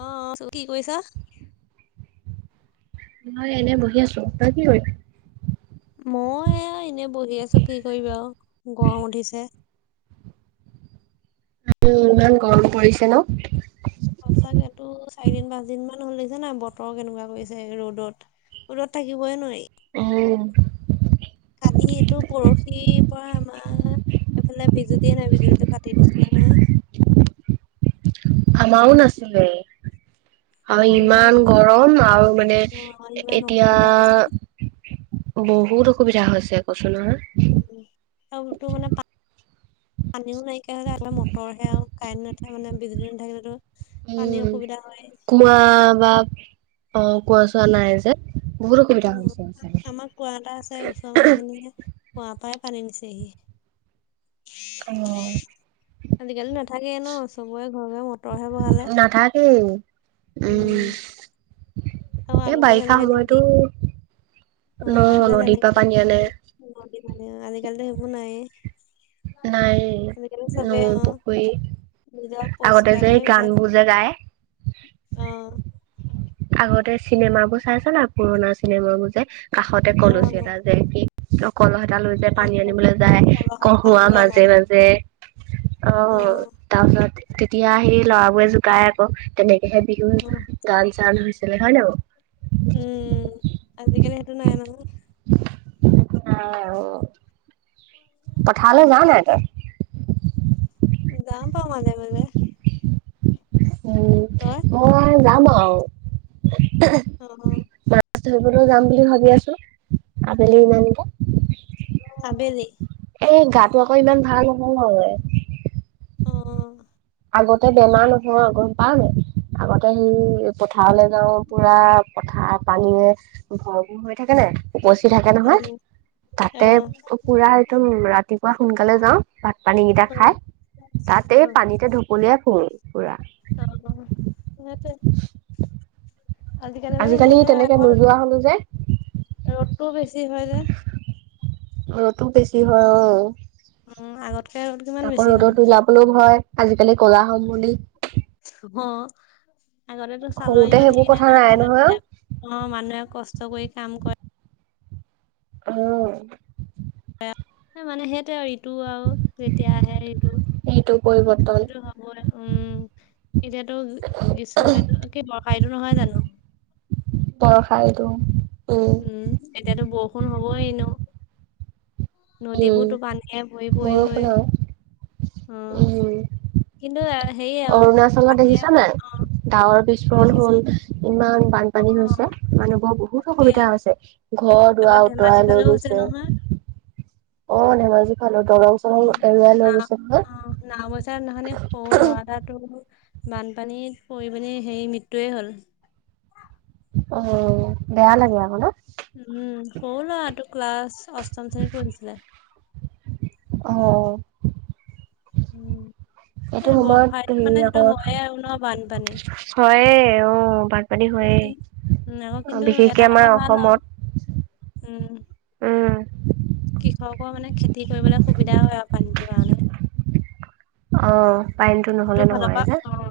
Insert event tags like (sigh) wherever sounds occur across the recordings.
অ' চ কি কৰিছা? মই এনে বহি আছো তই কি কৰিছ? মই এনে বহি আছো কি কৰিবা আৰু গৰম উঠিছে। ইমান গৰম পৰিছে ন? সঁচাকেটো চাৰিদিন পাঁচদিন মান হ'ল দেখিছে নে নাই বতৰ কেনেকুৱা কৰিছে ৰ'দত। ঘৰত থাকিবই নোৱাৰি। অ, কালি এইটো পৰহিৰ পৰা আমাৰ এইফালে বিজুলীয়ে নাই বিজুলীটো কাটি দিছিলে নহয়। আমাৰো নাছিলে। অ আৰু ইমান অসু গৰম আৰু মানে অ ইমান এতিয়া অসুবিধা হৈছে বহুত অসুবিধা হৈছে কৈছোঁ নহয়। (inaudible) তোৰ মানে পা পানীও নাইকিয়া হৈ যাই আমাৰ মটৰ হে আৰু কাৰেণ্ট নাথাকিলে মানে বিজুলী নাথাকিলেতো পানীৰ উম, অসুবিধা হয়। কুৱা বা অ কুৱা চোৱা নাই যে। বহুত অসুবিধা উ, হৈছে সঁচাকে। আমাৰ কুঁৱা এটা আছে ওচৰৰ মানুহখিনিয়ে কুৱাৰ পৰাই পানী নিছেহি। অ, আজিকালি নাথাকে ন চবৰে ঘৰে ঘৰে মটৰহে বহালে। নাথাকেই। উম, আৰু এই আগতে বাৰিষা যেনেকে নদী সময়তো, অ, ন আগতে নদীৰ পৰা যেনেকে পানী আনে নদীত মানে আজিকালিটো সেইবোৰ নাই এ। নাই নৈ অ পুখুৰী। নিজৰ আগতে যে পৰিষ্কাৰটোহে বিচাৰে গানবোৰ যে গাই। অ, আগতে চিনেমাবোৰ চাইছা না পুৰণা চিনেমাবোৰ যে কাষতে অ কলচী এডাল যে ৰাখি কলহ এটা লৈ যে অ পানী কল- আনিবলৈ যায় কলহত পানী কহোৱাৰ লৈ মাজে অনাটো মাজে। অ'। তাৰপিছত তেতিয়া সেই ল'ৰাবোৰে জোকাই আকৌ তেনেকেহে বিহু অ। (unintelligible) হৈছিলে হয় নে বাৰু? উম, আজিকালি সেইটো নাই নহয়। সেইটো নাই অ, পথাৰলৈ যাওঁ নাই তই? যাওঁ বাৰো মাজে মাজে। উম। তই? মই যাম আৰু। অ অ মাছ ধৰিবলৈ যাম বুলি ভাবি আছোঁ, আবেলি ইমান এটা। আবেলি? এ, গাটো আকৌ ইমান ভাল নহয়। অ'। অ'। আগতে বেমাৰ নহয় গ'ম পাওঁ নে, আগতে সেই পথাৰলৈ যাওঁ পুৰা পথাৰ পানীৰে ভৰপূৰ হৈ থাকে নে, উপচি থাকে নহয়। উম, তাতে অ', পুৰা একদম ৰাতিপুৱা সোনকালে যাওঁ ভাত পানী কেইটা খাই। তাতে উম। (unintelligible) পুৰা। অ' সিহঁতে, আজিকালি মানে সেয়ে তেনেকে আগৰ নোযোৱা হ'লো যে। ৰ'দটোও বেছি হয় যে। ৰ'দো বেছি হয় অ'। উম, আগতকে ৰ'দ কিমান বেছি হ'ল। (unintelligible) হয় আজিকালি কলা হম বুলি। অ', আগততো চালৰ সৰুতে ইমান সেইবোৰ হেৰি কথা নাই নহ যেনে নহয় তেনে অ', মানুহে কষ্ট কৰি কাম কৰে। অ'। (unintelligible) মানে সেইটোৱে ইটো আৰু যেতিয়া আহে ইটো। এইটো পৰিৱৰ্তন। সেইটো হ'বই উম, এতিয়াতো গ্ৰীষ্ম ঋতু কি বৰ্ষা ঋতু নহয় জানো। বৰ্ষা ঋতু উম, উম, এতিয়াতো বৰষুণ হ'বই ন। উম নদীবোৰতো পানী ভৰি পৰিবই বৰষুণ আৰু অ'। উম, কিন্তু হেৰি আৰু অৰুণাচলত দেখিছা নাই? (unintelligible) অ'। ডাৱৰ বিস্ফোৰণ দেখিছো হ'ল ইমান অ' বানপানী হৈছে মানুহবৰ বহুত তাকে অসুবিধা হৈছে। ঘৰ আগত দুৱাৰ ধেমাজি উটুৱাই লৈ ফালেও হৈছে গৈছে। নহয়। অ, ধেমাজি ফালৰ দলং অ, নাও অ, নাও বইচা (unintelligible) সৰু ল'ৰা তাত বানপানীত পৰি পিনি হেৰি মৃত্যুয়ে হ'ল। অ, বেয়া লাগে আকৌ ন। উম, সৰু ল'ৰাটো ক্লাছ অষ্টম শ্ৰেণীত পঢ়িছিলে। অ', উম, এইটো সেই বৰ্ষা সময়ত ঋতুত হেৰি মানে আকৌ সেইটো হয় আৰু ন বানপানী। হয়ে উম, বানপানী উম, হয়ে কিন্তু উম, আকৌ অ' কিন্তু বিশেষকে এটা আমাৰ কথা ভাল আৰু অসমত। উম, উম, কৃষকৰ মানে খেতি কৰিবলৈ সুবিধা হয় আৰু পানীটোৰ কাৰণে। অ, পানীটো সেইটো নহলে ফালৰ নহয় পৰা যে। অ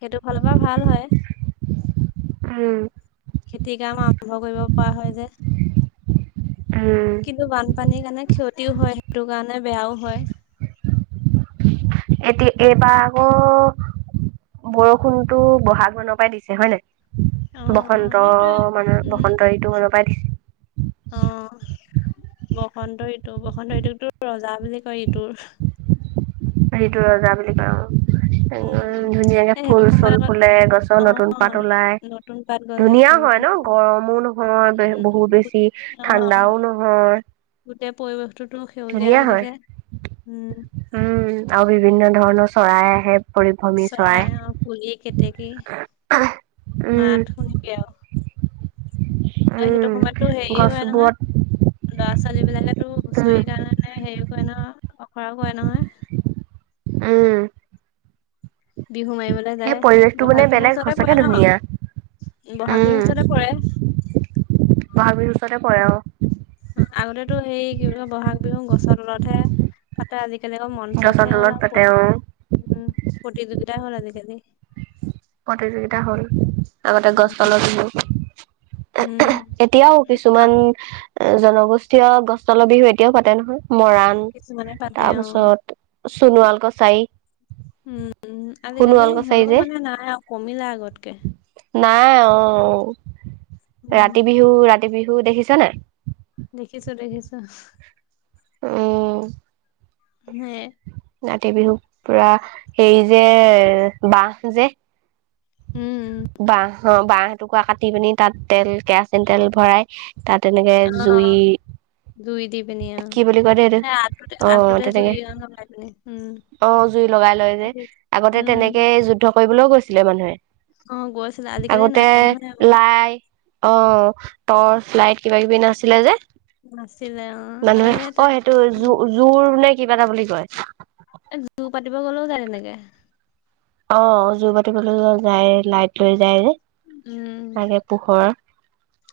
সেইটো ফালৰ পৰা ভাল হয়। উম, খেতি কাম। আৰম্ভ কৰিব পৰা হয় যে উম, কিন্তু বানপানীৰ কাৰণে ক্ষতিও হয়। সেইটো কাৰণে বেয়াও হয়। এতিয়া এইবা আকৌ। বৰষুণতো বহা'গ মানৰ পৰাই দিছে হয় নে নাই। অ বসন্ত, সেইটোৱে মানে উম বসন্ত এইটো মানৰ পৰাই। অ, বসন্ত ঋতু বসন্ত ঋতুক তো ৰজা বুলি কয় ঋতুৰ। ঋতু ৰজা বুলি কয় উম, ধুনীয়াকে এ সেইটো ফুল-চুল সময়ত আকৌ ফুলে গছৰ নতুন অ পাত ওলাই। নতুন পাত গজে ধুনীয়া ফুল হয় ফুল ন, গৰমো নহয় বহুত বেছি অ ঠাণ্ডাও নহয়। গোটেই পৰিৱেশটোতো সেউজীয়া ধুনীয়া হৈ হয় থাকে উম, উম, আৰু বিভিন্ন ধৰণৰ চৰাই আহে। চৰাই অ, কুলি কেতেকী। উম মাত শুনিবি আৰু উম সেইটো সময়তে হেৰি হয় গছবোৰত নহয়। ল'ৰা -ছোৱালী বিলাকেটো উম হুঁচৰি কাৰণে হেৰি কৰে নহয় আখৰা কৰে নহয়। উম, বিহু মাৰিবলৈ সেই যায় পৰিৱেশটো মানে বহাগ বিহুৰ বেলেগ ওচতে সঁচাকে পৰে ন ধুনীয়া বহাগ উম বিহুৰ ওচতে পৰে। বহাগ বিহুৰ ওচৰতে পৰে অ, আগতেতো সেই কি বুলি কয় ব'হাগ বিহু গছৰ তলতহে। তাতে আজিকালি আকৌ গছৰ মঞ্চতহে হ'ল তলত আৰু পাতে অ প্ৰতিযোগিতাই হ'ল আজিকালি। প্ৰতিযোগিতা হ'ল। আগতে গছ তালৰ বিহু, উম এতিয়াও আ- কিছুমান। জনগোষ্ঠীয় গছ তলৰ বিহু এতিয়াও পাতে নহয়। মৰাণ কিছুমানে পাতে অ তাৰপাছত সোণোৱাল কছাৰী। উম, আজিকালি সোণোৱাল কছাৰী হ'লেও যে মানে নাহে আৰু কমিলে আগতকে। নাই অ, উম ৰাতি বিহু ৰাতি বিহু দেখিছে নে। দেখিছো দেখিছো। উম। সেয়াই। ৰাতি বিহু পুৰা হেৰি যে বাঁহ যে উম উম, বাঁহ, বাঁহ এটুকুৰা কাটি পিনি তাত তেল কেৰাচিন তেল ভৰাই তাত এনেকে অ জুই জুই দি পিনি অ', কি বুলি কয় দেই এইটো অ তেনেকে (unintelligible) উম। অ', জুই লগাই লয় যে দেখিছো আগতে উম তেনেকে যুদ্ধ কৰিবলৈও গৈছিলে মানুহে। অ গৈছিলে আজিকালি আগতে নাই নহয় আকৌ লাই অ', টৰ্চ লাইট কিবা কিবি নাছিলে যে নাছিলে অ'। মানুহে আগতে অ', সেইটোৱে সেইটো উম জো-জোৰ নে কিবা এটা বুলি কয়। এ, জোৰ পাতিব গ'লেও যায় তেনেকে। অ', জুৰ বাটিবলৈ ও যায় লাইট লৈ যায় যে, উম তাকে পোহৰ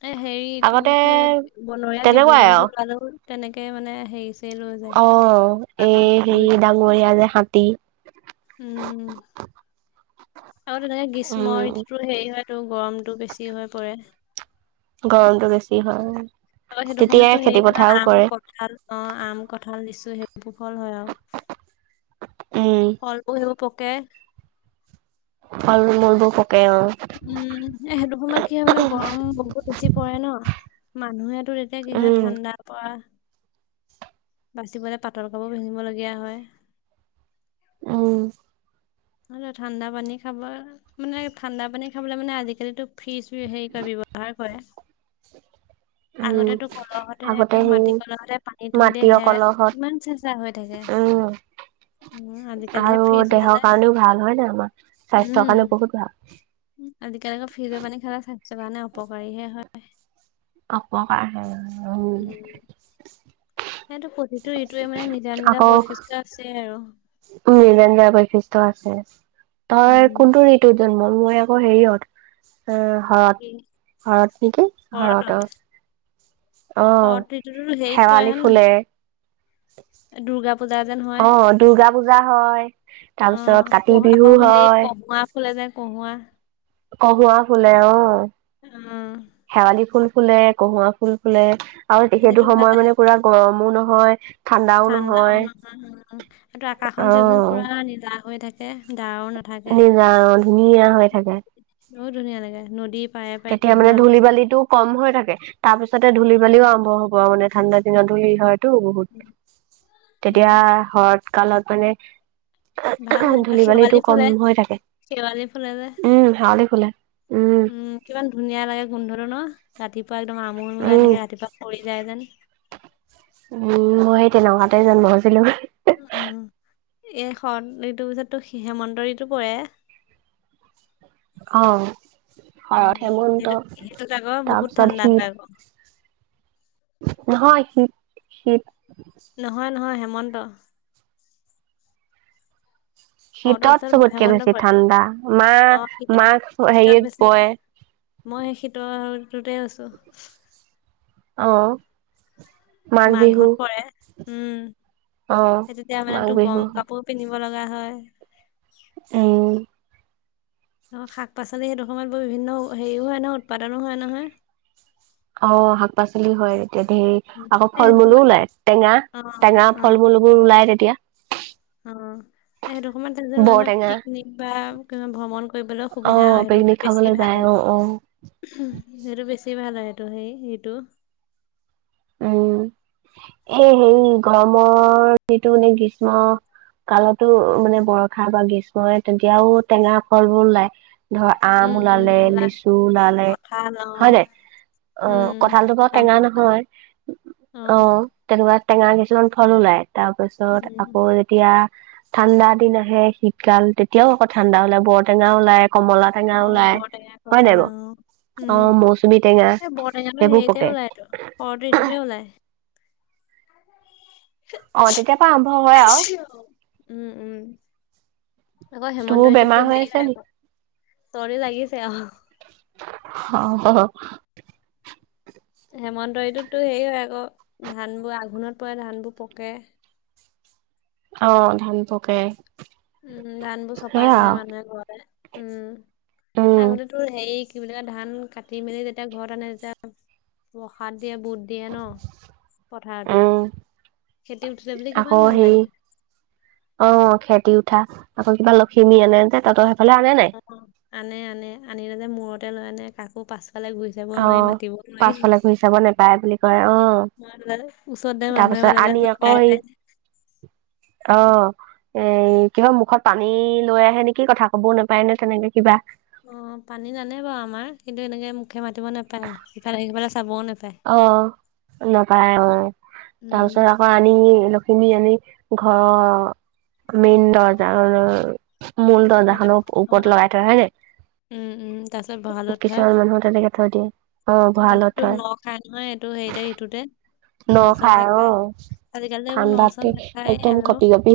এ, হেৰি তোৰ আগতে (unintelligible) বনৰীয়া জীৱ তেনেকুৱাই আৰু জন্তু ওলালেও তেনেকে মানে হেৰি ছেৰি লৈ অ যায় (unintelligible) ওলাই যে হাতী উম, আৰু তেনেকে গ্ৰীষ্ম উম ঋতুটো হেৰি হয় তো গৰমটো বেছি হৈ পৰে। গৰমটো বেছি হয়, অ'। ত' সেইটো সময়তো হেৰি হয়, ন আম কঁঠাল অ', আম কঁঠাল লিচু সেইবোৰ ফল হয় আৰু। উম। ফলবোৰ সেইবোৰ পকে। ফল মূলবোৰ পকে অ'। উম, সেইটো সময়ত কি হয়, মানে গৰম বহুত বেছি পৰে ন! মানুহেতো তেতিয়া কি হয়, উম ঠাণ্ডাৰ পৰা বাচিবলৈ পাতল কাপোৰ পিন্ধিবলগীয়া হয়। উম। আৰু ঠাণ্ডা পানী খাব মানে ঠাণ্ডা পানী খাবলৈ মানে আজিকালিতো ফ্ৰিজ হেৰি কৰে ব্যৱহাৰ কৰে। (inaudible) আগতেতো কলহতে আগতে সেই মাটি কলহতে পানী থৈ দিয়ে মাটিৰ সেয়াই কলহত কিমান চেঁচা চা হৈ থাকে। উম উম, আজিকালিহে আৰু ফ্ৰিজ দেহৰ ওলালে কাৰণেও ভাল হয় নে আমাৰ স্বাস্থ্যৰ কাৰণে উম। বহুত ভাল। আজিকালি আকৌ ফ্ৰিজৰ পানী খালে স্বাস্থ্যৰ কাৰণে অপকাৰী হে হয়। উম, (inaudible) সেইটো প্ৰতিটো ঋতুৰে মানে নিজা, নিজা বৈশিষ্ট্য আছে আৰু। উম, নিজা, নিজা বৈশিষ্ট্য আছে তই উম, কোনটো ঋতুত জন্ম, মই আকৌ হেৰিয়ত এ, শৰৎ, কি শৰৎ নেকি শৰৎ শৰতত অ'। শৰৎ ঋতুটোতো হেৰিত পৰে শেৱালি হয়, ফুলে নহয় দুৰ্গা পূজা যেন অ, হয়, দুৰ্গা পূজা হয়। তাৰপিছত কাতি অ', বিহু (unintelligible) হে হয় কঁহুৱা ফুলে যে কঁহুৱা। কঁহুৱা ফুলে অ'। উম শেৱালি ফুল ফুলে, কঁহুৱা ফুল ফুলে। আৰু সেইটো ভাল সময় লাগে মানে আকৌ। পুৰা গৰমো নহয়, ঠাণ্ডাও নহয়। (unintelligible) আকাশখন চা চোন অ, পুৰা নীলা হৈ থাকে ডাৱৰ না (unintelligible) ধুনীয়া হৈ থাকে। বহুত ধুনীয়া লাগে নদী তেতিয়া মানে ধূলি বালিটো কম হৈ থাকে, তাৰপিছতে ধূলি বালিও উম আৰম্ভ হ'ব আৰু মানে। ঠাণ্ডা দিন ধূলি হয়টো উম, বহুত, তেতিয়া উম। শৰৎ কালত মানে ভাল লাগে ধূলি বালিটো শেৱালি কম ফুলে হৈ থাকে। শেৱালি ফুলে যে উম, হাউলি খোলে। উম। কিমান ধুনীয়া লাগে গোন্ধটো ন' ৰাতিপুৱা একদম আমোল মুলাই উম থাকে, ৰাতিপুৱা সৰি যায় যেন। উম, মই সেই তেনেুৱাতে জন্ম হৈছিলোঁ। উ, এইখন ইটোৰ পিছততো সিহে মন্দুৰিটো কৰে। অ'। শৰত, উম, হেমন্ত সেইটো সেইটোত আকৌ বহুত তাৰপিছত ঠাণ্ডা হয় আকৌ। শীত। নহয় শীত শীত। নহয় নহয় হেমন্ত। শৰতৰ শীতত পিছত চবতকে হেমন্ত বেছি পৰে। ঠাণ্ডা মাহ অ' মাঘ শীতত শীতত হেৰিত বেছি যে। পৰে মই শীতটোতে আছোঁ। অ'। মাঘ মাঘত বিহু পৰে। উম, অ সেই তেতিয়া মানে মাঘ তোৰ বিহু গৰম কাপোৰ পিন্ধিব লগা হয়। উ। অ' শাক পাচলি সেইটো সময়ত ব বিভিন্ন হেৰিও হয় নহয় উৎপাদনো হয় নহয়। অ' শাক পাচলি হয় তেতিয়া ধেৰ, উম, আকৌ এই ফল সেইটো মূলো সময়ত ওলায় টেঙা অ টেঙা ফল মূল বোৰ ওলাই তেতিয়া। হু। সেইটো সময়ত এ, মানে বৰটেঙা পিকনিক বা কিবা ভ্ৰমণ কৰিবলৈ সুবিধা অ', হয়, সেইটো পিকনিক কাৰণে খাবলৈ বেছি ভাল যায় হয়। অ', অ'। সেইটো বেছি ভাল হয় সেইটো সেইটো। উম, সেই হেৰি গৰৰ্মৰ যিটো মানে গ্ৰীষ্ম কালতো মানে বৰষা বা গ্ৰীষ্মৰে তেতিয়াও টেঙা ফলবোৰ ওলায়। ধৰ উম আম উম ওলালে উম লিচু ওলালে, কঁঠাল অ হয় নাই? উম অ' কঁঠালটো বৰ টেঙা জামুক নহয়। অ' তেনেকুৱা টেঙা কিছুমান ফল ওলাই তাৰপিছত উম আকৌ তিয়া ঠাণ্ডা দিন আহে শীতকাল তেতিয়াও আকৌ ঠাণ্ডা ওলাই, বৰটেঙা ওলাই কমলাত অ' বৰটেঙা খবলা অ'। অ উম, মৌচুমী টেঙা এই বৰটেঙটো সেইবোৰ হেৰিতে পকে ওলাইতো শৰত ঋতুতে ওলায়। অ' তেতিয়াৰপৰা আৰম্ভ হয় আৰু। উম, উম। আকৌ হেমন্ত তোৰ বেমাৰ ঋতুততো হৈ সেয়াই আছে হয় নি আকৌ। তৰি লাগিছে অ'। অ', অ'। হেমন্ত ঋতুততো হেই হয় আকৌ ধানবোৰ আঘোণত পৰে, ধানবোৰ পকে। অ' ধান পকে। উম, ধানবোৰ চপাই সেয়া আনে আৰু। মানুহে ঘৰে, উম। উম আগলে তোৰ হেৰি কি বুলি ক, ধান কাটি মেলি তেতিয়া ঘৰত আনে তেতিয়া প্ৰসাদ দিয়ে, বুট দিয়ে ন' পথাৰতে। উম খেতি উঠিলে বোলে কিমান আকৌ ভাল হেৰি লাগে। অ' খেতি উঠা, আকৌ কিবা লখিমী আনে। তহঁতৰ সেইফালে আনে নাই? অ' আনে আনে আনিলে যে মূৰতে লৈ আনে কাকো পাছফালে গুৰি যাব অ নোৱাৰি, মাতিব নোৱাৰি। পাছফালে ঘূৰি চাব নেপায় বুলি কয় অ ম ওচৰ তাৰ মানুহে পাছত পালে আনি আকৌ পাই সেই যায়। অ'। এ, কিবা মুখত পানী লৈ আহে নেকি, কথা কবও নাপায় ন' তেনেকে কিবা। অ' পানী জানে বাৰু আমাৰ কিন্তু এনেকে মুখে মাতিব নাপায় আৰু ইফালে সিফালে চাবও নে অ' নাপায় অ' উম তাৰপিছত আকৌ আ নি লক্ষ্মীমী আনি ঘৰৰ মেইন দৰ্জা, মূল মানে দৰ্জাখনৰ অ ওপৰত লগাই থই হয় নাই? উম উম তাৰপিছত ভঁৰালত উঠাই অ মানুহৰ তেনেকে থৈ দিয়ে। অ ভঁৰালত তাৰপিছত তোৰ থয় ন খাই নহয় এইটো হেৰিতে ঋতুতে। ন চাউল যে খাই আজিকালি যে এইবোৰ ন ঠাণ্ডাতে চাউল নাখায়ে একদম আৰু। কঁপি কঁপি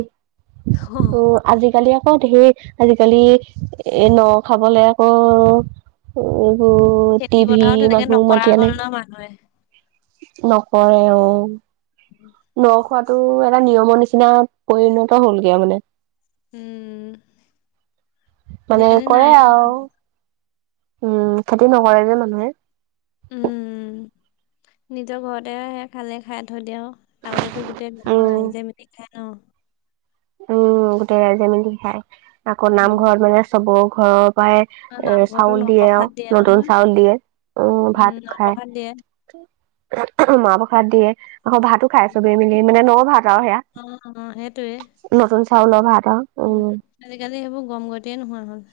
অ আজিকালি আকৌ ধেৰ আজিকালি এ ন খাবলে আকৌ এইবোৰ টিভি মানুহ মাতি আনে। মানুহ আহে। নকৰে অ ন খোৱাটো এটা নিয়মৰ নিচিনা পৰিণত হ'লগে আও মানে। উম মানে আজিকালি কৰে নাইয়ে আৰু সেইবোৰ। উম, খেতি নকৰে যে মানুহে। উম, নিজৰ ঘৰতে সেইয়া খালে খাই থৈ দি আও। আগতেটো গোটেই গাঁৱৰ উম ৰাইজে মিলি খাই ন। উম গোটেই ৰাইজে মিলি খাই আকৌ উম, নামঘৰত মানে চব ঘৰৰ পৰায়ে আৰু এ নামঘৰতো চাউল দিয়ে অ নপ্ৰসাদ নতুন নহয়। চাউল দিয়ে উম ভাত খাই নপ্ৰসাদ দিয়ে। মাহ প্ৰসাদ দিয়ে আকৌ ভাতো খাই চবেই মিলি মানে ন ভাত আও সেইয়া। অ অ সেইটোৱে। নতুন চাউলৰ ভাত আও। আজিকালি সেইবোৰ গম গতিয়েই নোহোৱা হ'ল।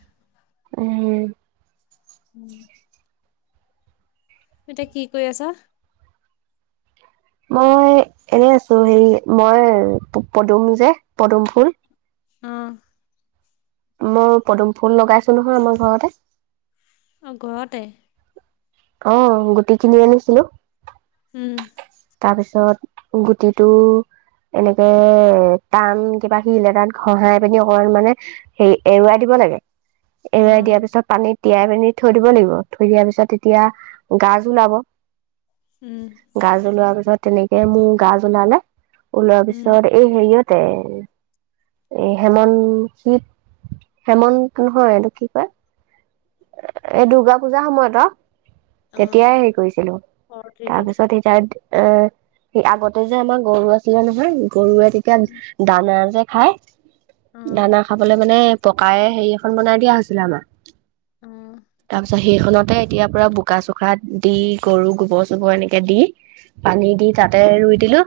উম। (inaudible) এতিয়া কি কৰি আছা? মই এনেই আছো হেৰি মই পদুম যে পদুম ফুল অ। মই পদুম ফুল লগাইছো নহয় আমাৰ ঘৰতে। অ ঘৰতে? অ গুটি কিনি আনিছিলো। উম। তাৰপিছত গুটিটো এনেকে টান কিবা শিল এটাত ঘহাই পিনি অকমান মানে হেৰি এৰুৱাই দিব লাগে, এৰুৱাই দিয়াৰ অ', পিছত পানীত তিয়াই পিনি থৈ দিব লাগিব থৈ দিয়াৰ পিছত তেতিয়া গাজ ওলাব। উম। গাজ ওলোৱা পিছত তেনেকে মোৰ গাজ ওলালে ওলোৱাৰ উম, পিছত এই হেৰিয়তে এই হেমন শিৱ হেমন্ত নহয় এইটো কি কয় এই দুৰ্গা পূজাৰ সময়ত আও তেতিয়াই অ', হেৰি কৰিছিলো অ', শৰৎ ঋতুত। তাৰপিছত তাত এ সে আগতে যে আমাৰ গৰু আছিলে নহয় গৰুৱে উম, তেতিয়া দানা যে খাই অ', দানা খাবলে মানে পকায়ে হেৰি এখন বনাই দিয়া হৈছিলে আমাৰ। উম। তাৰ পিছত সেইখনতে এতিয়া পুৰা বোকা-চোকা দি গৰু গোবৰ-চোবৰ এনেকে দি পানী দি তাতে অ', ৰুই দিলো